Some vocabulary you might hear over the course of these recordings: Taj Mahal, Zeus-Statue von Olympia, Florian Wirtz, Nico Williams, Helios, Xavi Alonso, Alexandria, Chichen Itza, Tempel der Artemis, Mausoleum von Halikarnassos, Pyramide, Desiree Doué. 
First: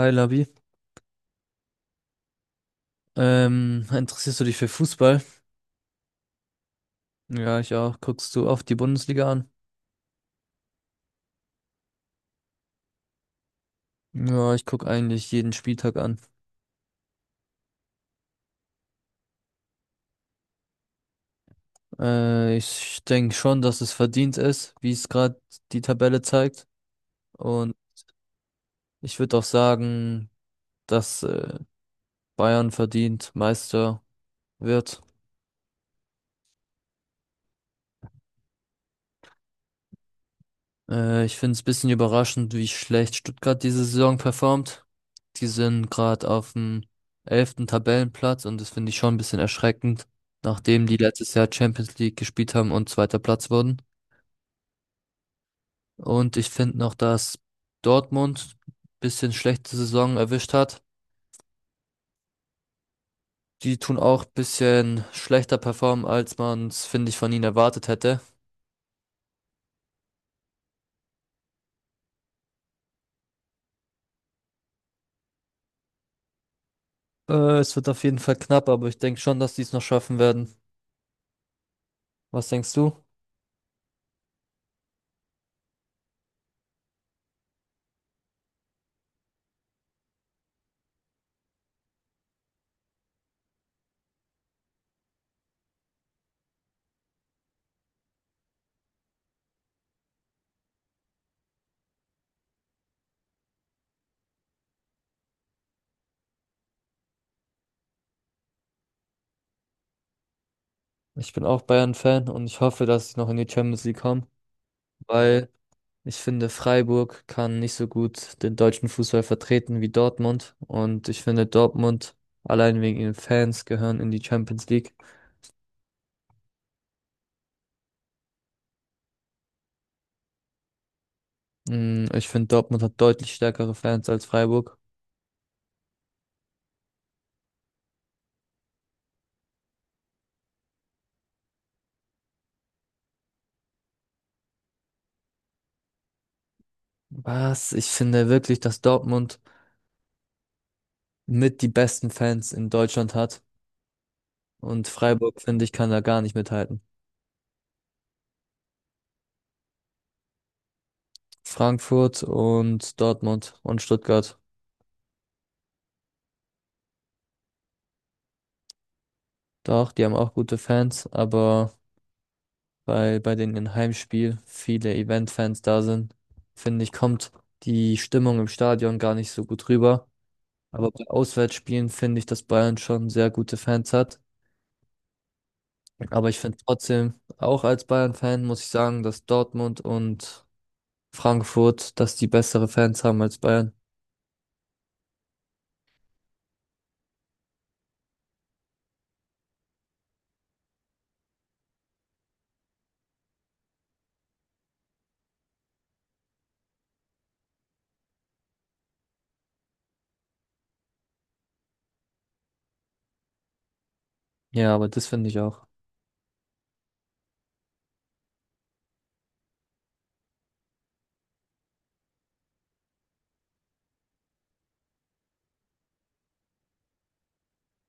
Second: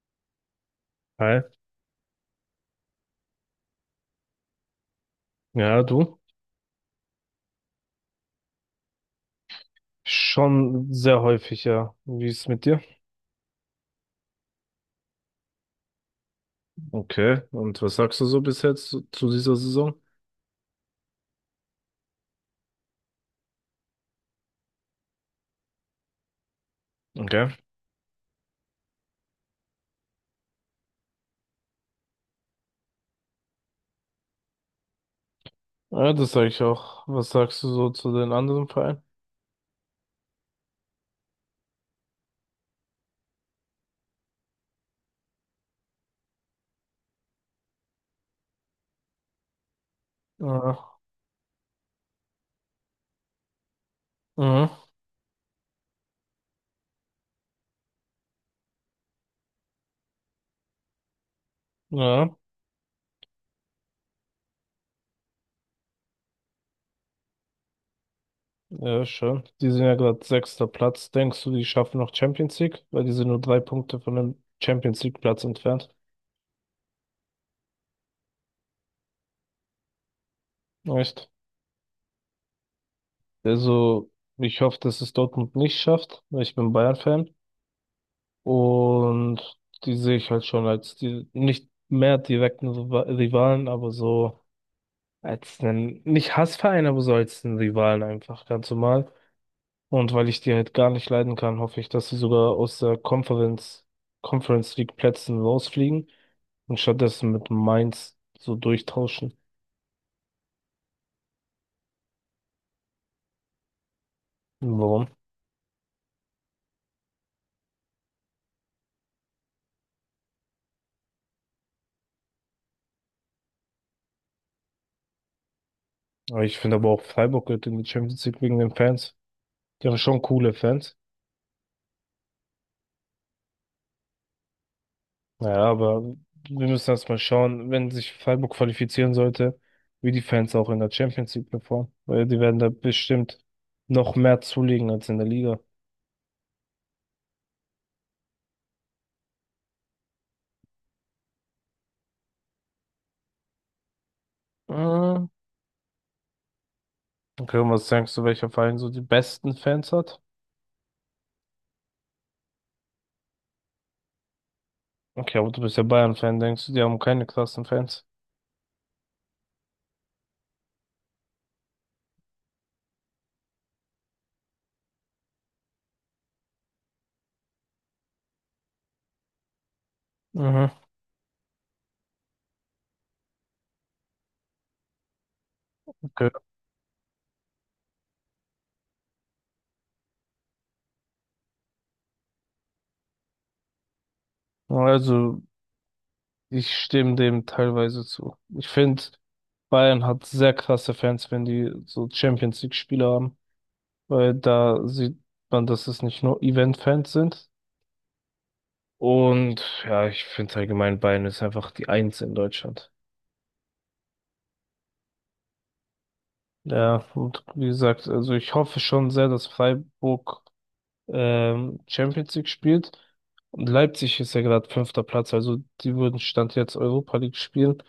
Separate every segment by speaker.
Speaker 1: Hi Labi,
Speaker 2: Hi.
Speaker 1: interessierst du dich für Fußball?
Speaker 2: Ja, du?
Speaker 1: Ja, ich auch. Guckst du oft die Bundesliga an?
Speaker 2: Schon sehr häufig, ja. Wie ist es mit dir?
Speaker 1: Ja, ich guck eigentlich jeden Spieltag an.
Speaker 2: Okay. Und was sagst du so bis jetzt zu dieser Saison?
Speaker 1: Ich denke schon, dass es verdient ist, wie es gerade die Tabelle zeigt.
Speaker 2: Okay.
Speaker 1: Und ich würde auch sagen, dass Bayern verdient Meister wird.
Speaker 2: Ja, das sage ich auch. Was sagst du so zu den anderen Vereinen?
Speaker 1: Ich finde es ein bisschen überraschend, wie schlecht Stuttgart diese Saison performt. Die sind gerade auf dem 11. Tabellenplatz und das finde ich schon ein bisschen erschreckend, nachdem die
Speaker 2: Ja.
Speaker 1: letztes Jahr Champions League gespielt haben und zweiter Platz wurden.
Speaker 2: Mhm.
Speaker 1: Und ich finde noch, dass Dortmund ein bisschen schlechte Saison erwischt hat.
Speaker 2: Ja.
Speaker 1: Die tun auch ein bisschen schlechter performen, als man es, finde ich, von ihnen erwartet hätte.
Speaker 2: Ja, schön. Die sind ja gerade sechster Platz. Denkst du, die schaffen noch Champions League? Weil die sind nur drei Punkte von dem Champions League Platz entfernt.
Speaker 1: Es wird auf jeden Fall knapp, aber ich denke schon, dass die es noch schaffen werden.
Speaker 2: Echt?
Speaker 1: Was denkst du?
Speaker 2: Also, ich hoffe, dass es Dortmund nicht schafft, weil ich bin Bayern-Fan. Und die sehe ich halt schon als die, nicht mehr direkten Rivalen, aber so als einen, nicht Hassverein, aber so als einen Rivalen einfach, ganz normal. Und weil ich die halt gar nicht leiden kann, hoffe ich, dass sie sogar aus der Conference League Plätzen rausfliegen und stattdessen mit Mainz so durchtauschen.
Speaker 1: Ich bin auch Bayern-Fan und ich hoffe, dass sie noch in die Champions League kommen,
Speaker 2: Warum?
Speaker 1: weil ich finde, Freiburg kann nicht so gut den deutschen Fußball vertreten wie Dortmund. Und ich finde, Dortmund allein wegen ihren Fans gehören in die Champions League.
Speaker 2: Aber ich finde aber auch Freiburg gehört in die Champions League wegen den Fans. Die haben schon coole Fans.
Speaker 1: Ich finde, Dortmund hat deutlich stärkere Fans als Freiburg.
Speaker 2: Naja, aber wir müssen erstmal schauen, wenn sich Freiburg qualifizieren sollte, wie die Fans auch in der Champions League performen. Weil die werden da bestimmt noch mehr zulegen als in der Liga.
Speaker 1: Was? Ich finde wirklich, dass Dortmund mit die besten Fans in Deutschland hat. Und
Speaker 2: Mhm.
Speaker 1: Freiburg, finde ich, kann da gar nicht mithalten.
Speaker 2: Okay, und was denkst du, welcher Verein so die besten Fans hat?
Speaker 1: Frankfurt und Dortmund und Stuttgart.
Speaker 2: Okay, aber du bist ja Bayern-Fan, denkst du, die haben keine krassen Fans?
Speaker 1: Doch, die haben auch gute Fans, aber weil bei den Heimspiel viele Event-Fans da sind, finde ich, kommt die Stimmung im Stadion gar nicht so gut rüber.
Speaker 2: Mhm.
Speaker 1: Aber bei Auswärtsspielen finde ich, dass Bayern schon sehr gute Fans hat. Aber
Speaker 2: Okay.
Speaker 1: ich finde trotzdem, auch als Bayern-Fan muss ich sagen, dass Dortmund und Frankfurt, dass die bessere Fans haben als Bayern.
Speaker 2: Also, ich stimme dem teilweise zu. Ich finde, Bayern hat sehr krasse Fans, wenn die so Champions League-Spiele haben, weil da sieht man, dass es nicht nur Event-Fans sind. Und ja, ich finde allgemein Bayern ist einfach die Eins in Deutschland.
Speaker 1: Ja, aber das finde ich auch.
Speaker 2: Ja, und wie gesagt, also ich hoffe schon sehr, dass Freiburg Champions League spielt. Und Leipzig ist ja gerade fünfter Platz, also die würden Stand jetzt Europa League spielen.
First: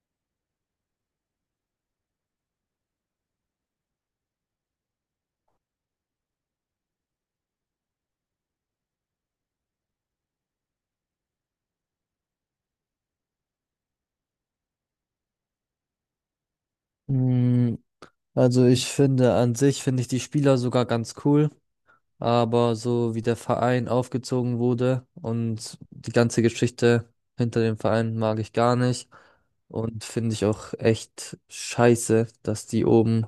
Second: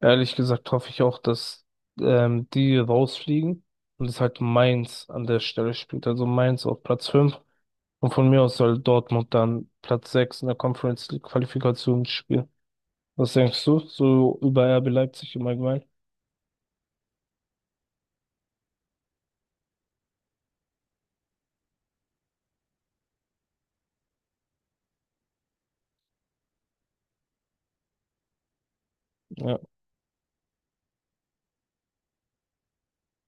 Speaker 2: Ehrlich gesagt hoffe ich auch, dass die rausfliegen und es halt Mainz an der Stelle spielt. Also Mainz auf Platz fünf und von mir aus soll Dortmund dann Platz sechs in der Conference League Qualifikation spielen. Was denkst du so über RB Leipzig im Allgemeinen?
Speaker 1: Mm, Also ich finde an sich, finde ich die Spieler sogar ganz cool. Aber so wie der Verein aufgezogen wurde und die ganze Geschichte hinter dem Verein mag ich gar nicht.
Speaker 2: Ja.
Speaker 1: Und finde ich auch echt scheiße, dass die oben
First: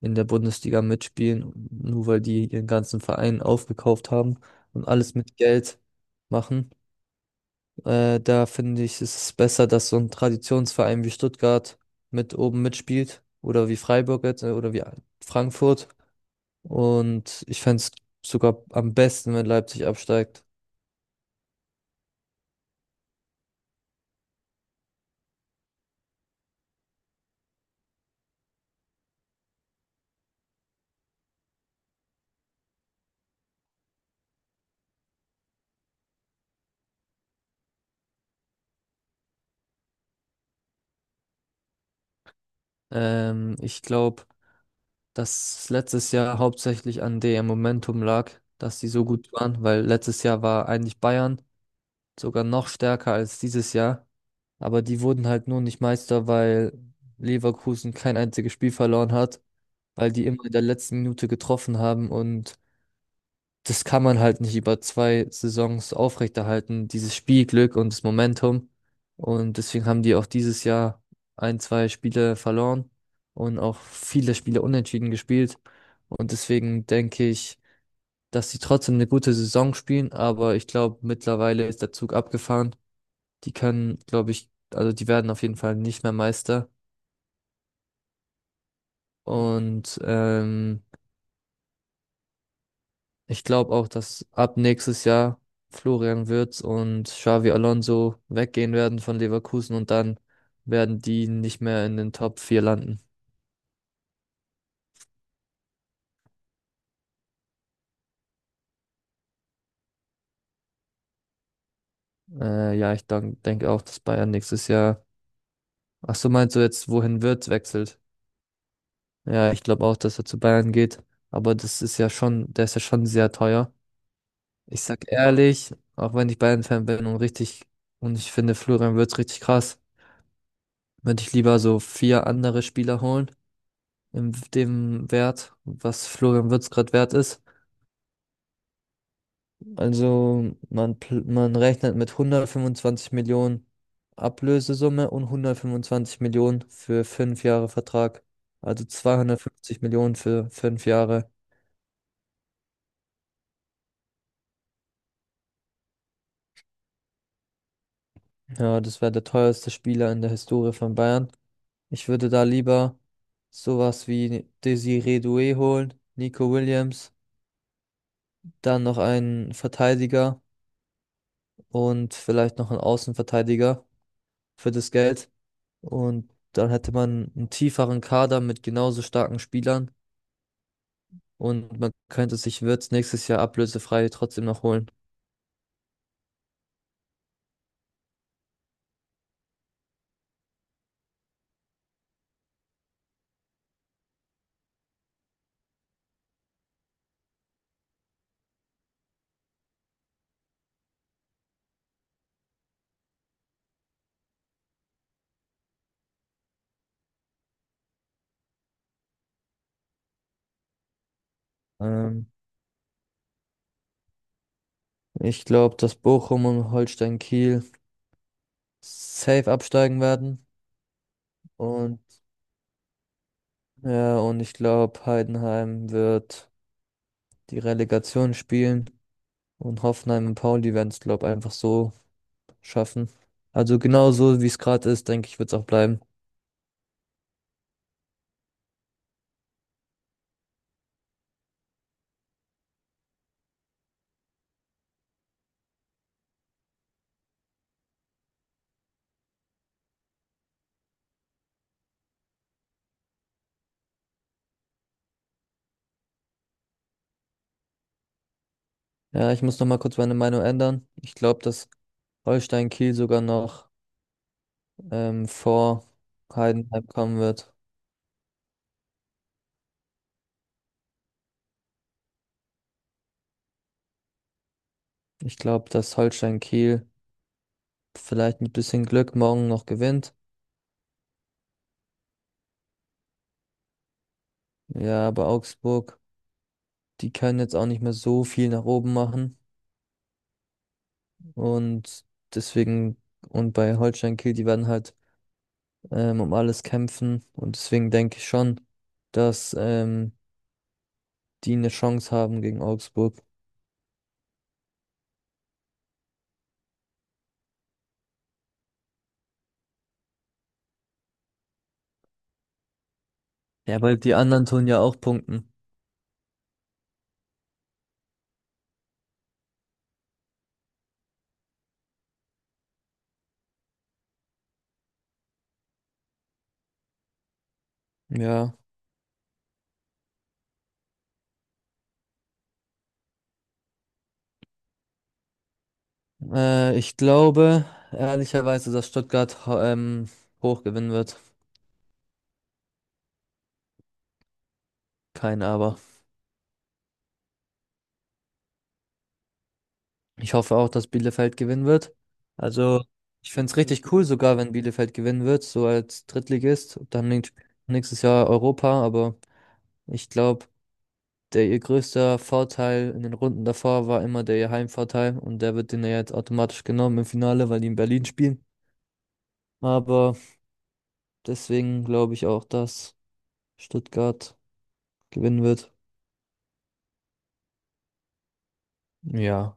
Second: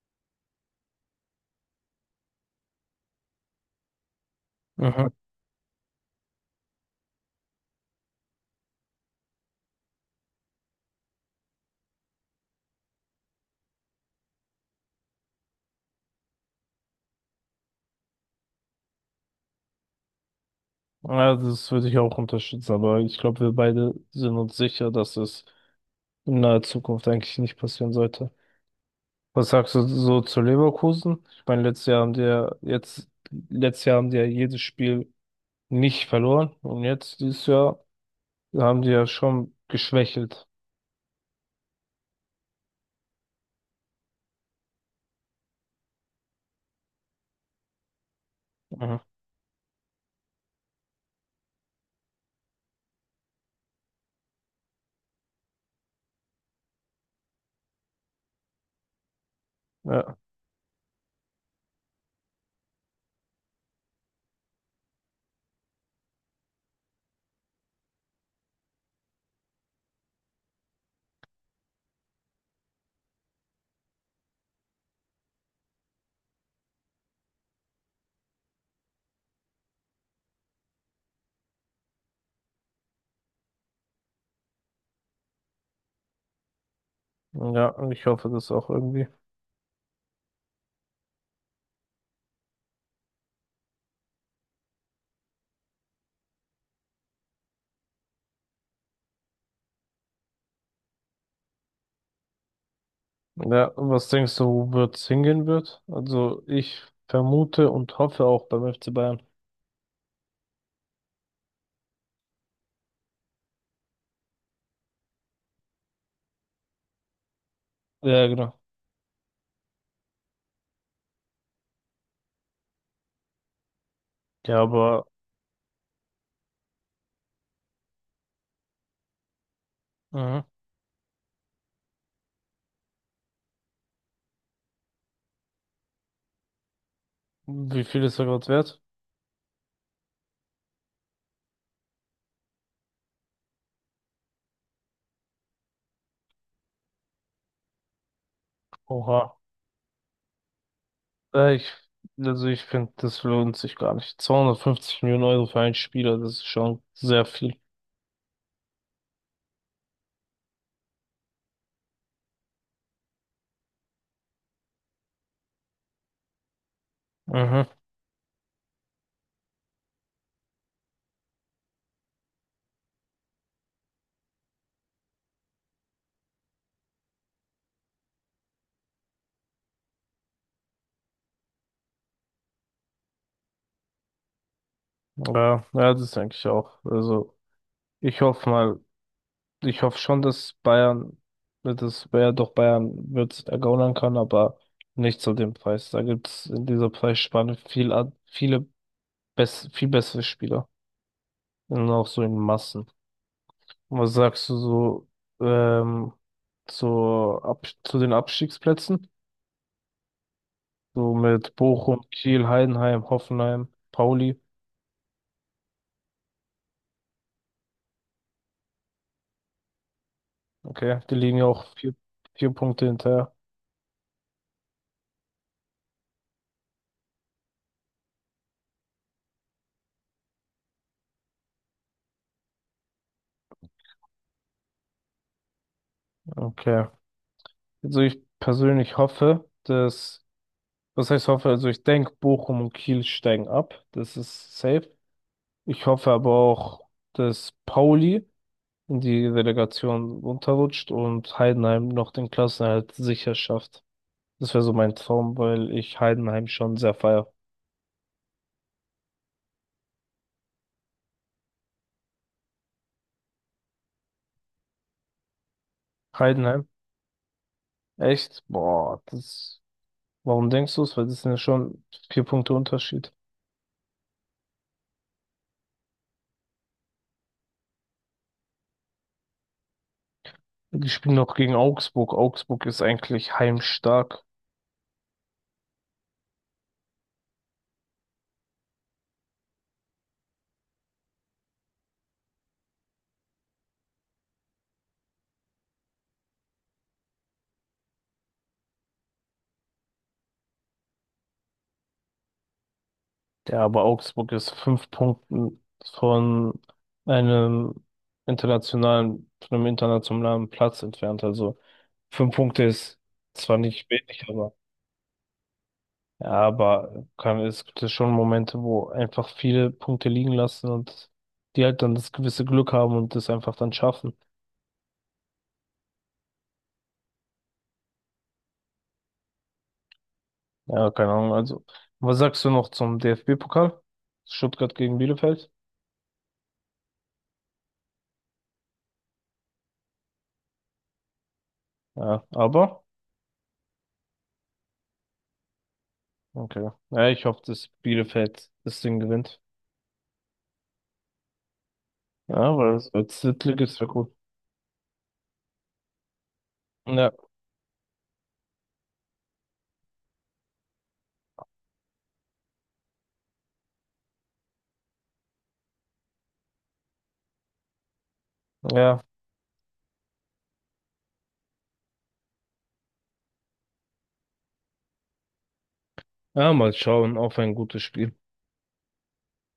Speaker 1: in der Bundesliga mitspielen, nur weil die ihren ganzen Verein aufgekauft haben und
Speaker 2: Mhm.
Speaker 1: alles mit Geld machen. Da finde ich, ist es besser, dass so ein Traditionsverein wie Stuttgart mit oben mitspielt oder wie Freiburg jetzt oder wie Frankfurt. Und ich fände es sogar am besten, wenn Leipzig absteigt.
Speaker 2: Ja, das würde ich auch unterstützen, aber ich glaube, wir beide sind uns sicher, dass es in naher Zukunft eigentlich nicht passieren sollte. Was sagst du so zu Leverkusen? Ich meine, letztes Jahr haben die ja jedes Spiel nicht verloren und jetzt dieses Jahr haben die ja schon geschwächelt.
Speaker 1: Ich glaube, dass letztes Jahr hauptsächlich an dem Momentum lag, dass sie
Speaker 2: Mhm.
Speaker 1: so gut waren, weil letztes Jahr war eigentlich Bayern sogar noch stärker als dieses Jahr. Aber die wurden halt nur nicht Meister, weil Leverkusen kein einziges Spiel verloren hat, weil
Speaker 2: Ja,
Speaker 1: die immer in der letzten Minute getroffen haben und das kann man halt nicht über 2 Saisons aufrechterhalten, dieses Spielglück und das Momentum. Und deswegen haben die auch dieses Jahr ein, zwei Spiele verloren und auch viele Spiele unentschieden gespielt. Und deswegen denke ich, dass sie trotzdem eine gute Saison spielen, aber ich glaube, mittlerweile ist der Zug abgefahren. Die können, glaube ich, also die werden auf jeden Fall nicht mehr Meister.
Speaker 2: ja, und ich hoffe, das auch irgendwie.
Speaker 1: Und ich glaube auch, dass ab nächstes Jahr Florian Wirtz und Xavi Alonso weggehen werden von Leverkusen und dann werden die nicht mehr in den Top 4 landen.
Speaker 2: Ja, was denkst du, wo wird's hingehen wird? Also ich vermute und hoffe auch beim FC Bayern.
Speaker 1: Ja, denke auch, dass Bayern nächstes Jahr. Ach so, meinst du jetzt, wohin Wirtz wechselt?
Speaker 2: Ja, genau.
Speaker 1: Ja, ich glaube auch, dass er zu Bayern geht. Aber das ist ja schon, der ist ja schon sehr teuer.
Speaker 2: Ja,
Speaker 1: Ich
Speaker 2: aber
Speaker 1: sag ehrlich, auch wenn ich Bayern-Fan bin und richtig, und ich finde Florian Wirtz richtig krass,
Speaker 2: mhm.
Speaker 1: würde ich lieber so vier andere Spieler holen in dem Wert, was Florian Wirtz gerade wert ist.
Speaker 2: Wie viel ist er gerade wert?
Speaker 1: Also man, man rechnet mit 125 Millionen Ablösesumme und 125 Millionen für 5 Jahre Vertrag. Also
Speaker 2: Oha.
Speaker 1: 250 Millionen für fünf Jahre.
Speaker 2: Äh, ich, also ich finde, das lohnt sich gar nicht. 250 Millionen Euro für einen Spieler, das ist schon sehr viel.
Speaker 1: Ja, das wäre der teuerste Spieler in der Historie von Bayern. Ich würde da lieber sowas wie Desiree Doué holen, Nico Williams,
Speaker 2: Mhm.
Speaker 1: dann noch einen Verteidiger und vielleicht noch einen Außenverteidiger für das Geld. Und dann hätte man einen tieferen Kader mit genauso starken Spielern und man könnte sich Wirtz nächstes Jahr ablösefrei trotzdem noch holen.
Speaker 2: Ja, ja, das denke ich auch. Ich hoffe mal, Ich hoffe schon, dass Bayern, dass wer doch Bayern wird ergaunern kann, aber nicht zu dem Preis. Da gibt es in dieser Preisspanne viel bessere Spieler. Und auch so in Massen. Was sagst du so ähm, zur Ab zu den Abstiegsplätzen? So mit Bochum,
Speaker 1: Ähm,
Speaker 2: Kiel, Heidenheim, Hoffenheim, Pauli.
Speaker 1: Ich glaube, dass Bochum und Holstein Kiel safe absteigen werden.
Speaker 2: Okay, die liegen ja auch vier,
Speaker 1: Und
Speaker 2: vier Punkte hinterher.
Speaker 1: ja, und ich glaube, Heidenheim wird die Relegation spielen und Hoffenheim und Pauli werden es, glaube ich, einfach so schaffen. Also genau so, wie es gerade ist, denke ich, wird es auch bleiben.
Speaker 2: Okay. Also ich persönlich hoffe, dass Was heißt hoffe? Also ich denke, Bochum und Kiel steigen ab. Das ist safe. Ich hoffe aber auch, dass Pauli in die Relegation runterrutscht und Heidenheim noch den Klassenerhalt sicher schafft. Das wäre so mein Traum, weil ich Heidenheim schon sehr feier.
Speaker 1: Ja, ich muss noch mal kurz meine Meinung ändern. Ich glaube, dass Holstein Kiel sogar noch vor
Speaker 2: Heidenheim?
Speaker 1: Heidenheim kommen wird.
Speaker 2: Echt? Boah, das. Warum denkst du es? Weil das sind ja schon vier Punkte Unterschied.
Speaker 1: Ich glaube, dass Holstein Kiel vielleicht mit bisschen Glück morgen noch gewinnt.
Speaker 2: Die spielen noch gegen Augsburg. Augsburg ist eigentlich heimstark.
Speaker 1: Ja, aber Augsburg, die können jetzt auch nicht mehr so viel nach oben machen. Und deswegen, und bei Holstein Kiel, die werden halt um alles kämpfen. Und deswegen denke ich schon, dass die eine Chance haben gegen Augsburg.
Speaker 2: Ja, aber Augsburg ist fünf Punkten von einem von einem internationalen Platz entfernt. Also fünf Punkte ist zwar
Speaker 1: Ja,
Speaker 2: nicht
Speaker 1: weil die
Speaker 2: wenig,
Speaker 1: anderen
Speaker 2: aber
Speaker 1: tun ja auch punkten.
Speaker 2: ja, es gibt ja schon Momente, wo einfach viele Punkte liegen lassen und die halt dann das gewisse Glück haben und das einfach dann schaffen.
Speaker 1: Ja,
Speaker 2: Ja, keine Ahnung. Also, was sagst du noch zum DFB-Pokal? Stuttgart gegen Bielefeld?
Speaker 1: ich glaube ehrlicherweise, dass Stuttgart hoch gewinnen wird.
Speaker 2: Ja, aber
Speaker 1: Kein Aber.
Speaker 2: okay. Ja, ich hoffe, dass Bielefeld das Ding gewinnt.
Speaker 1: Ich hoffe auch, dass Bielefeld gewinnen wird.
Speaker 2: Ja, weil
Speaker 1: Also,
Speaker 2: das als
Speaker 1: ich finde es
Speaker 2: Drittligist wäre
Speaker 1: richtig cool,
Speaker 2: gut.
Speaker 1: sogar wenn Bielefeld gewinnen wird, so als Drittligist. Dann
Speaker 2: Ja,
Speaker 1: nächstes Jahr Europa, aber ich glaube, der ihr größter Vorteil in den Runden davor war immer der ihr Heimvorteil und der wird denen ja jetzt automatisch genommen im Finale, weil die in Berlin spielen.
Speaker 2: ja.
Speaker 1: Aber deswegen glaube ich auch, dass Stuttgart gewinnen wird.
Speaker 2: Ja, mal schauen auf ein gutes Spiel.
Speaker 1: Ja.